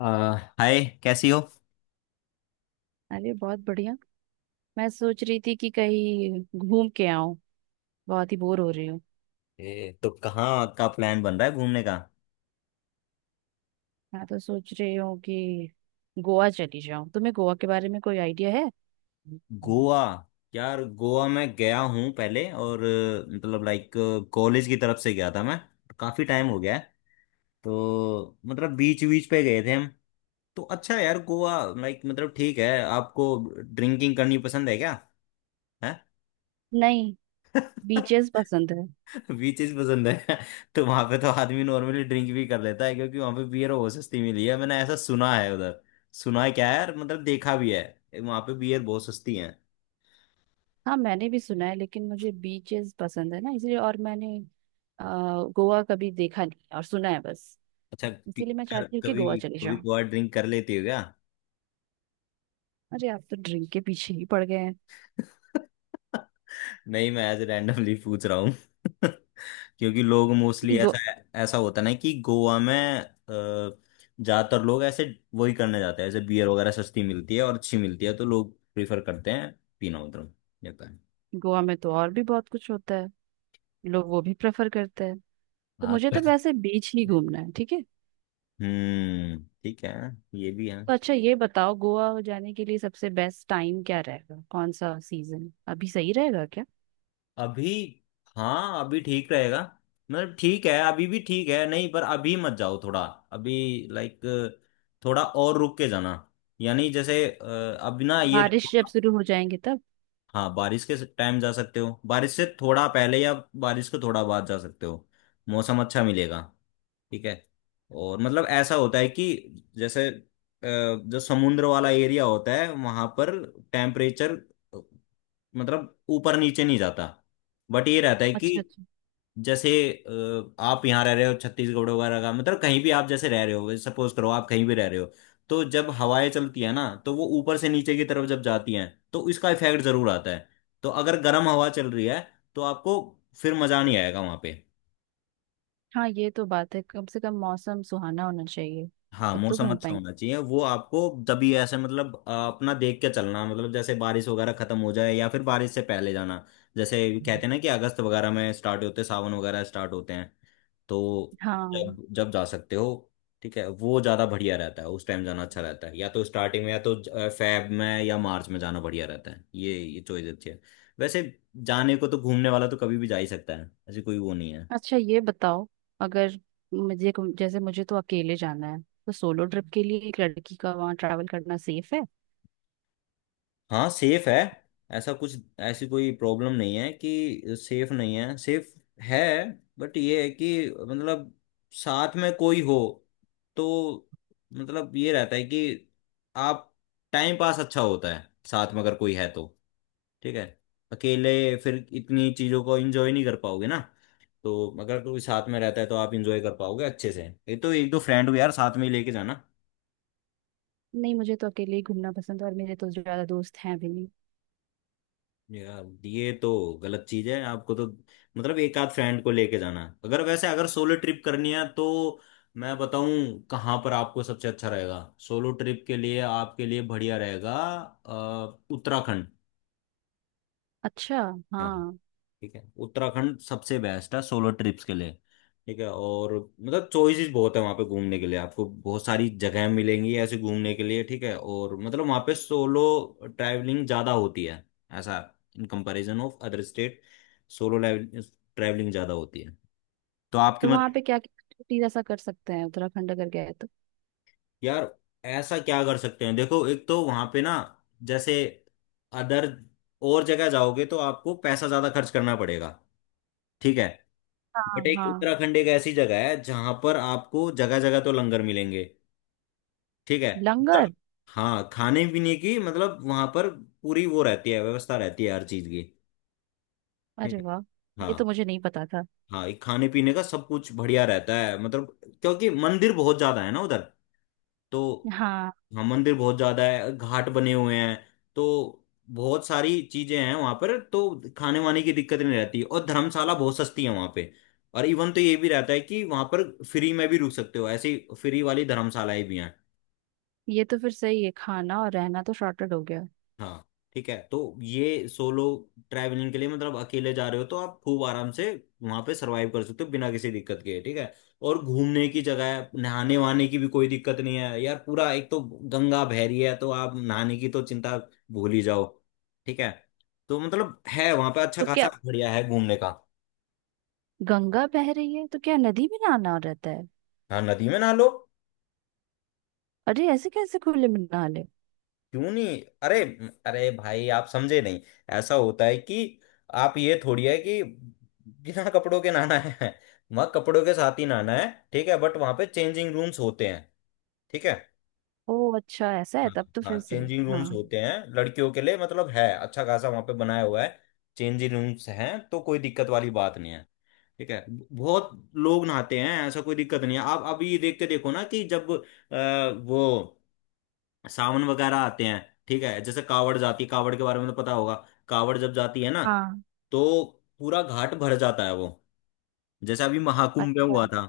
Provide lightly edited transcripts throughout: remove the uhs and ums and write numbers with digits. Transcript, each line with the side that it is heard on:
left: अ, hi कैसी हो।
right: अरे बहुत बढ़िया। मैं सोच रही थी कि कहीं घूम के आऊं। बहुत ही बोर हो रही हूँ।
left: तो कहाँ का प्लान बन रहा है घूमने का?
right: मैं तो सोच रही हूँ कि गोवा चली जाऊं। तुम्हें गोवा के बारे में कोई आइडिया है?
left: गोवा। यार, गोवा मैं गया हूँ पहले, और मतलब लाइक कॉलेज की तरफ से गया था मैं। काफी टाइम हो गया है। तो मतलब बीच बीच पे गए थे हम। तो अच्छा है यार, गोवा लाइक मतलब ठीक है। आपको ड्रिंकिंग करनी पसंद है क्या? है।
right: नहीं, बीचेस पसंद है।
left: बीचेस पसंद है। तो वहां पे तो आदमी नॉर्मली ड्रिंक भी कर लेता है, क्योंकि वहां पे बियर बहुत सस्ती मिली है। मैंने ऐसा सुना है उधर। सुना है क्या है, और मतलब देखा भी है। वहां पे बियर बहुत सस्ती है।
right: हाँ मैंने भी सुना है, लेकिन मुझे बीचेस पसंद है ना इसलिए। और मैंने अ, गोवा कभी देखा नहीं है और सुना है बस।
left: अच्छा। पी-
right: इसीलिए मैं चाहती हूँ कि गोवा
left: कभी
right: चली
left: कभी
right: जाऊं।
left: कभार ड्रिंक कर लेती हो क्या?
right: अरे आप तो ड्रिंक के पीछे ही पड़ गए हैं।
left: नहीं, मैं ऐसे रैंडमली पूछ रहा हूँ। क्योंकि लोग मोस्टली
right: गो,
left: ऐसा, ऐसा होता ना कि गोवा में ज्यादातर लोग ऐसे वही करने जाते हैं, ऐसे बियर वगैरह सस्ती मिलती है और अच्छी मिलती है तो लोग प्रीफर करते हैं पीना उधर जाता है।
right: गोवा में तो और भी बहुत कुछ होता है। लोग वो भी प्रेफर करते हैं। तो
left: हाँ
right: मुझे
left: तो।
right: तो वैसे बीच ही घूमना है, ठीक है?
left: हम्म, ठीक है। ये भी है।
right: तो अच्छा ये बताओ, गोवा जाने के लिए सबसे बेस्ट टाइम क्या रहेगा? कौन सा सीजन अभी सही रहेगा क्या?
left: अभी। हाँ, अभी ठीक रहेगा। मतलब ठीक है, अभी भी ठीक है, नहीं पर अभी मत जाओ थोड़ा। अभी लाइक थोड़ा और रुक के जाना, यानी जैसे अब ना ये
right: बारिश
left: देखो।
right: जब शुरू हो जाएंगे तब?
left: हाँ, बारिश के टाइम जा सकते हो, बारिश से थोड़ा पहले या बारिश के थोड़ा बाद जा सकते हो। मौसम अच्छा मिलेगा। ठीक है। और मतलब ऐसा होता है कि जैसे जो समुद्र वाला एरिया होता है वहां पर टेम्परेचर मतलब ऊपर नीचे नहीं जाता। बट ये रहता है कि
right: अच्छा अच्छा।
left: जैसे आप यहाँ रह रहे हो छत्तीसगढ़ वगैरह का मतलब कहीं भी, आप जैसे रह रहे हो, सपोज करो आप कहीं भी रह रहे हो, तो जब हवाएं चलती है ना तो वो ऊपर से नीचे की तरफ जब जाती हैं, तो इसका इफेक्ट जरूर आता है। तो अगर गर्म हवा चल रही है तो आपको फिर मजा नहीं आएगा वहां पे।
right: हाँ ये तो बात है, कम से कम मौसम सुहाना होना चाहिए।
left: हाँ,
right: तब तो
left: मौसम
right: घूम
left: अच्छा
right: पाएंगे।
left: होना चाहिए वो आपको। तभी ऐसे मतलब अपना देख के चलना, मतलब जैसे बारिश वगैरह खत्म हो जाए या फिर बारिश से पहले जाना। जैसे कहते हैं ना कि अगस्त वगैरह में स्टार्ट होते हैं, सावन वगैरह स्टार्ट होते हैं, तो
right: हाँ,
left: जब जब जा सकते हो। ठीक है, वो ज़्यादा बढ़िया रहता है, उस टाइम जाना अच्छा रहता है, या तो स्टार्टिंग में या तो फेब में या मार्च में जाना बढ़िया रहता है। ये चॉइस अच्छी है वैसे, जाने को तो घूमने वाला तो कभी भी जा ही सकता है, ऐसी कोई वो नहीं।
right: अच्छा ये बताओ, अगर मुझे, जैसे मुझे तो अकेले जाना है, तो सोलो ट्रिप के लिए एक लड़की का वहाँ ट्रैवल करना सेफ है?
left: हाँ, सेफ है, ऐसा कुछ ऐसी कोई प्रॉब्लम नहीं है कि सेफ नहीं है, सेफ है। बट ये है कि मतलब साथ में कोई हो तो मतलब ये रहता है कि आप टाइम पास अच्छा होता है साथ में अगर कोई है तो। ठीक है, अकेले फिर इतनी चीजों को एंजॉय नहीं कर पाओगे ना, तो अगर कोई साथ में रहता है तो आप एंजॉय कर पाओगे अच्छे से। ये तो एक दो फ्रेंड को यार साथ में ही लेके जाना।
right: नहीं, मुझे तो अकेले ही घूमना पसंद है और मेरे तो ज्यादा दोस्त हैं भी नहीं।
left: यार, ये तो गलत चीज है। आपको तो मतलब एक आध फ्रेंड को लेके जाना है। अगर वैसे अगर सोलो ट्रिप करनी है तो मैं बताऊं कहाँ पर आपको सबसे अच्छा रहेगा, सोलो ट्रिप के लिए आपके लिए बढ़िया रहेगा उत्तराखंड।
right: अच्छा,
left: हाँ।
right: हाँ।
left: ठीक है, उत्तराखंड सबसे बेस्ट है सोलो ट्रिप्स के लिए। ठीक है, और मतलब चॉइसेस बहुत है वहाँ पे घूमने के लिए, आपको बहुत सारी जगह मिलेंगी ऐसे घूमने के लिए। ठीक है, और मतलब वहाँ पे सोलो ट्रैवलिंग ज़्यादा होती है, ऐसा in comparison of other state solo travelling ज़्यादा होती है, तो आपकी
right: तो वहाँ पे
left: मतलब।
right: क्या क्या ऐसा कर सकते हैं, उत्तराखंड अगर गए?
left: यार, ऐसा क्या कर सकते हैं, देखो एक तो वहां पे ना, जैसे अदर और जगह जाओगे तो आपको पैसा ज्यादा खर्च करना पड़ेगा। ठीक है,
right: हाँ
left: बट एक
right: हाँ।
left: उत्तराखंड एक ऐसी जगह है जहां पर आपको जगह जगह तो लंगर मिलेंगे। ठीक है। उत्तर,
right: लंगर?
left: हाँ खाने पीने की मतलब वहां पर पूरी वो रहती है, व्यवस्था रहती है हर चीज की। ठीक
right: अरे
left: है।
right: वाह,
left: हाँ।
right: ये तो मुझे नहीं पता था।
left: हाँ, ये खाने पीने का सब कुछ बढ़िया रहता है, मतलब क्योंकि मंदिर बहुत ज्यादा है ना उधर, तो।
right: हाँ।
left: हाँ, मंदिर बहुत ज्यादा है, घाट बने हुए हैं, तो बहुत सारी चीजें हैं वहां पर, तो खाने वाने की दिक्कत नहीं रहती, और धर्मशाला बहुत सस्ती है वहां पे, और इवन तो ये भी रहता है कि वहां पर फ्री में भी रुक सकते हो, ऐसी फ्री वाली धर्मशालाएं भी हैं।
right: ये तो फिर सही है, खाना और रहना तो शॉर्टेड हो गया।
left: हाँ। ठीक है, तो ये सोलो ट्रैवलिंग के लिए मतलब अकेले जा रहे हो तो आप खूब आराम से वहां पे सरवाइव कर सकते हो बिना किसी दिक्कत के। ठीक है, और घूमने की जगह है, नहाने वहाने की भी कोई दिक्कत नहीं है यार, पूरा एक तो गंगा बह रही है, तो आप नहाने की तो चिंता भूल ही जाओ। ठीक है, तो मतलब है वहां पे अच्छा
right: तो
left: खासा,
right: क्या
left: बढ़िया है घूमने का।
right: गंगा बह रही है तो क्या नदी में नहाना रहता है?
left: हाँ, नदी में नहा लो,
right: अरे ऐसे कैसे खुले में नहा ले?
left: क्यों नहीं? अरे, अरे भाई आप समझे नहीं, ऐसा होता है कि आप ये थोड़ी है कि बिना कपड़ों के नहाना है, मग कपड़ों के साथ ही नहाना है। ठीक है, बट वहां पे चेंजिंग रूम्स होते हैं। ठीक है।
right: ओ अच्छा, ऐसा है,
left: हाँ,
right: तब तो
left: हाँ,
right: फिर सही।
left: चेंजिंग
right: हाँ।
left: रूम्स होते हैं लड़कियों के लिए, मतलब है अच्छा खासा वहां पे बनाया हुआ है। चेंजिंग रूम्स हैं तो कोई दिक्कत वाली बात नहीं है। ठीक है, बहुत लोग नहाते हैं, ऐसा कोई दिक्कत नहीं है। आप अभी देख के देखो ना कि जब अ, वो सावन वगैरह आते हैं। ठीक है, जैसे कावड़ जाती है, कावड़ के बारे में तो पता होगा, कावड़ जब जाती है ना
right: हाँ।
left: तो पूरा घाट भर जाता है, वो जैसे अभी महाकुंभ में
right: अच्छा।
left: हुआ था।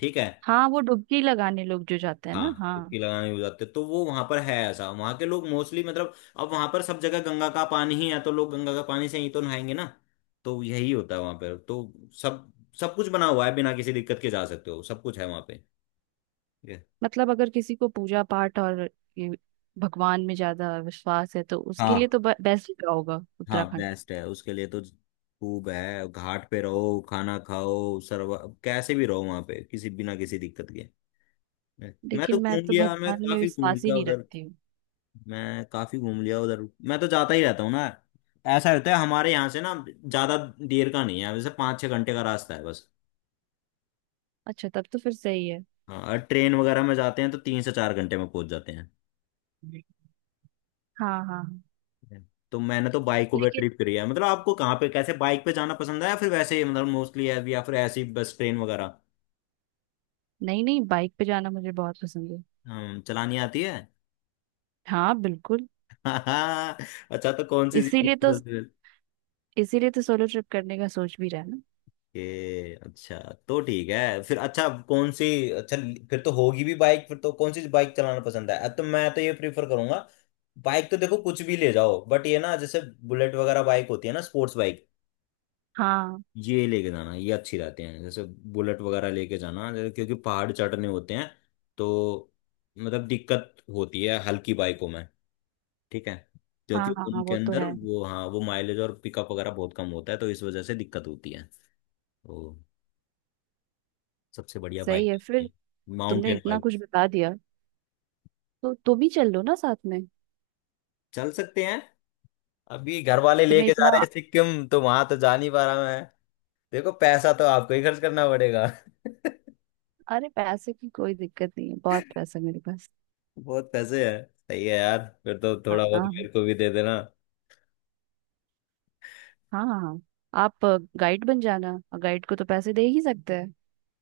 left: ठीक है।
right: हाँ वो डुबकी लगाने लोग जो जाते हैं ना,
left: हाँ,
right: हाँ।
left: डुबकी लगाने हो जाते तो वो वहां पर है ऐसा, वहां के लोग मोस्टली मतलब अब वहां पर सब जगह गंगा का पानी ही है तो लोग गंगा का पानी से ही तो नहाएंगे ना, तो यही होता है वहां पर। तो सब सब कुछ बना हुआ है, बिना किसी दिक्कत के जा सकते हो, सब कुछ है वहां पे ये।
right: मतलब अगर किसी को पूजा पाठ और ये भगवान में ज्यादा विश्वास है तो उसके लिए
left: हाँ,
right: तो बेस्ट होगा
left: हाँ
right: उत्तराखंड।
left: बेस्ट है उसके लिए तो। खूब है, घाट पे रहो, खाना खाओ, सर्व कैसे भी रहो वहां पे किसी बिना किसी दिक्कत के। मैं मैं तो
right: लेकिन मैं
left: घूम
right: तो
left: लिया, मैं
right: भगवान में
left: काफी घूम
right: विश्वास ही
left: लिया
right: नहीं
left: उधर,
right: रखती हूँ।
left: मैं काफी घूम लिया उधर, मैं तो जाता ही रहता हूँ ना, ऐसा होता है। हमारे यहाँ से ना ज्यादा देर का नहीं है वैसे, 5-6 घंटे का रास्ता है बस।
right: अच्छा तब तो फिर सही है।
left: हाँ, और ट्रेन वगैरह में जाते हैं तो 3 से 4 घंटे में पहुंच जाते हैं।
right: हाँ हाँ।
left: तो मैंने तो बाइकों पे
right: लेकिन
left: ट्रिप करी है, मतलब आपको कहाँ पे कैसे बाइक पे जाना पसंद है या फिर वैसे ही मतलब मोस्टली है, या फिर ऐसी बस ट्रेन वगैरह।
right: नहीं नहीं, बाइक पे जाना मुझे बहुत पसंद है।
left: हम्म, चलानी आती है?
right: हाँ बिल्कुल।
left: अच्छा, तो कौन सी जिंदगी
right: इसीलिए
left: की
right: तो,
left: सबसे,
right: इसीलिए तो सोलो ट्रिप करने का सोच भी रहा है ना।
left: ये अच्छा, तो ठीक है फिर, अच्छा कौन सी, अच्छा फिर तो होगी भी बाइक, फिर तो कौन सी बाइक चलाना पसंद है? तो मैं तो ये प्रीफर करूंगा, बाइक तो देखो कुछ भी ले जाओ, बट ये ना जैसे बुलेट वगैरह बाइक होती है ना, स्पोर्ट्स बाइक,
right: हाँ
left: ये लेके जाना, ये अच्छी रहते हैं, जैसे बुलेट वगैरह लेके जाना, जैसे क्योंकि पहाड़ चढ़ने होते हैं तो मतलब दिक्कत होती है हल्की बाइकों में। ठीक है, क्योंकि
right: हाँ। हाँ हाँ,
left: उनके
right: वो तो
left: अंदर
right: है।
left: वो, हाँ वो माइलेज और पिकअप वगैरह बहुत कम होता है तो इस वजह से दिक्कत होती है। तो सबसे बढ़िया
right: सही
left: बाइक
right: है फिर।
left: ये
right: तुमने
left: माउंटेन
right: इतना
left: बाइक।
right: कुछ बता दिया, तो तुम ही चल लो ना साथ में।
left: चल सकते हैं, अभी घर वाले
right: तुम्हें
left: लेके जा रहे
right: इतना।
left: हैं सिक्किम तो वहां तो जा नहीं पा रहा मैं। देखो पैसा तो आपको ही खर्च करना पड़ेगा।
right: अरे पैसे की कोई दिक्कत नहीं है, बहुत पैसा है मेरे पास।
left: बहुत पैसे हैं, सही है यार, फिर तो
right: हाँ
left: थोड़ा बहुत
right: हाँ।
left: मेरे को भी दे देना।
right: हाँ हाँ। आप गाइड बन जाना, और गाइड को तो पैसे दे ही सकते हैं।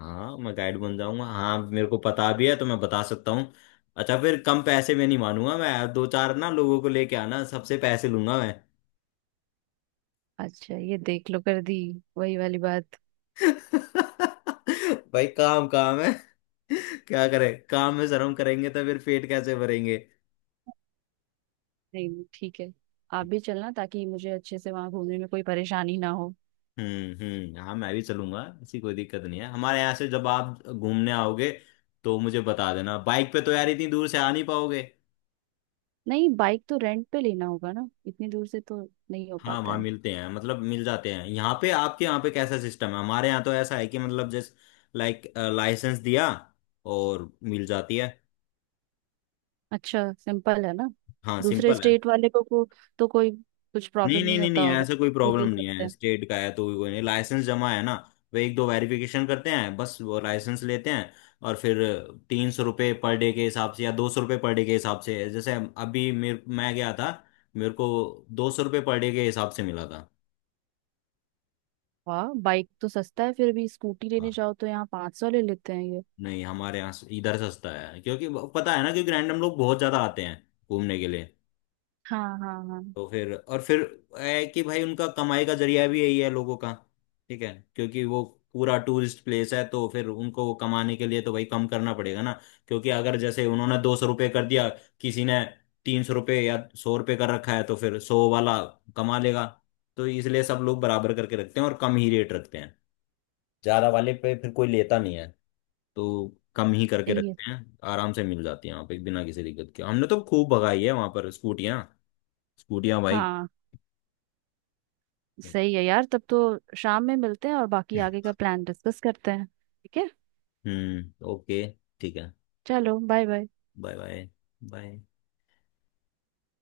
left: हाँ, मैं गाइड बन जाऊंगा, हाँ मेरे को पता भी है तो मैं बता सकता हूँ। अच्छा, फिर कम पैसे में नहीं मानूंगा मैं, दो चार ना लोगों को लेके आना, सबसे पैसे लूंगा मैं।
right: अच्छा ये देख लो, कर दी वही वाली बात।
left: भाई काम काम है, क्या करें, काम में शर्म करेंगे तो फिर पेट कैसे भरेंगे।
right: नहीं नहीं, ठीक है, आप भी चलना ताकि मुझे अच्छे से वहां घूमने में कोई परेशानी ना हो।
left: हम्म, हम्म, हाँ मैं भी चलूंगा, ऐसी कोई दिक्कत नहीं है। हमारे यहाँ से जब आप घूमने आओगे तो मुझे बता देना। बाइक पे तो यार इतनी दूर से आ नहीं पाओगे।
right: नहीं, बाइक तो रेंट पे लेना होगा ना, इतनी दूर से तो नहीं हो
left: हाँ
right: पाता
left: वहाँ
right: है।
left: मिलते हैं, मतलब मिल जाते हैं। यहाँ पे आपके यहाँ पे कैसा सिस्टम है? हमारे यहाँ तो ऐसा है कि मतलब जैसे लाइक लाइसेंस दिया और मिल जाती है।
right: अच्छा सिंपल है ना।
left: हाँ
right: दूसरे
left: सिंपल है।
right: स्टेट वाले को, तो कोई कुछ
left: नहीं
right: प्रॉब्लम
left: नहीं
right: नहीं
left: नहीं
right: होता
left: नहीं,
right: होगा?
left: ऐसा कोई
right: भी
left: प्रॉब्लम
right: ले
left: नहीं
right: सकते
left: है,
right: हैं?
left: स्टेट का है तो भी कोई नहीं, लाइसेंस जमा है ना, वो एक दो वेरिफिकेशन करते हैं बस, वो लाइसेंस लेते हैं और फिर 300 रुपये पर डे के हिसाब से या 200 रुपये पर डे के हिसाब से, जैसे अभी मेरे मैं गया था, मेरे को 200 रुपये पर डे के हिसाब से मिला था।
right: वाह बाइक तो सस्ता है, फिर भी स्कूटी लेने
left: हाँ।
right: जाओ तो यहाँ 500 ले लेते हैं ये।
left: नहीं, हमारे इधर सस्ता है, क्योंकि पता है ना, क्योंकि रैंडम लोग बहुत ज्यादा आते हैं घूमने के लिए।
right: हाँ हाँ हाँ।
left: तो फिर, और फिर है कि भाई उनका कमाई का जरिया भी यही है लोगों का। ठीक है, क्योंकि वो पूरा टूरिस्ट प्लेस है, तो फिर उनको कमाने के लिए तो भाई कम करना पड़ेगा ना। क्योंकि अगर जैसे उन्होंने 200 रुपये कर दिया, किसी ने 300 रुपये, या 100 रुपये कर रखा है तो फिर सौ वाला कमा लेगा। तो इसलिए सब लोग बराबर करके रखते हैं और कम ही रेट रखते हैं, ज्यादा वाले पे फिर कोई लेता नहीं है, तो कम ही करके
right: यही है।
left: रखते हैं, आराम से मिल जाती है वहाँ पे बिना किसी दिक्कत के। हमने तो खूब भगाई है वहां पर स्कूटियाँ, स्कूटियाँ भाई।
right: हाँ सही है यार, तब तो शाम में मिलते हैं और बाकी आगे का प्लान डिस्कस करते हैं, ठीक है?
left: हम्म, ओके, ठीक है।
right: चलो bye bye.
left: Bye bye. Bye.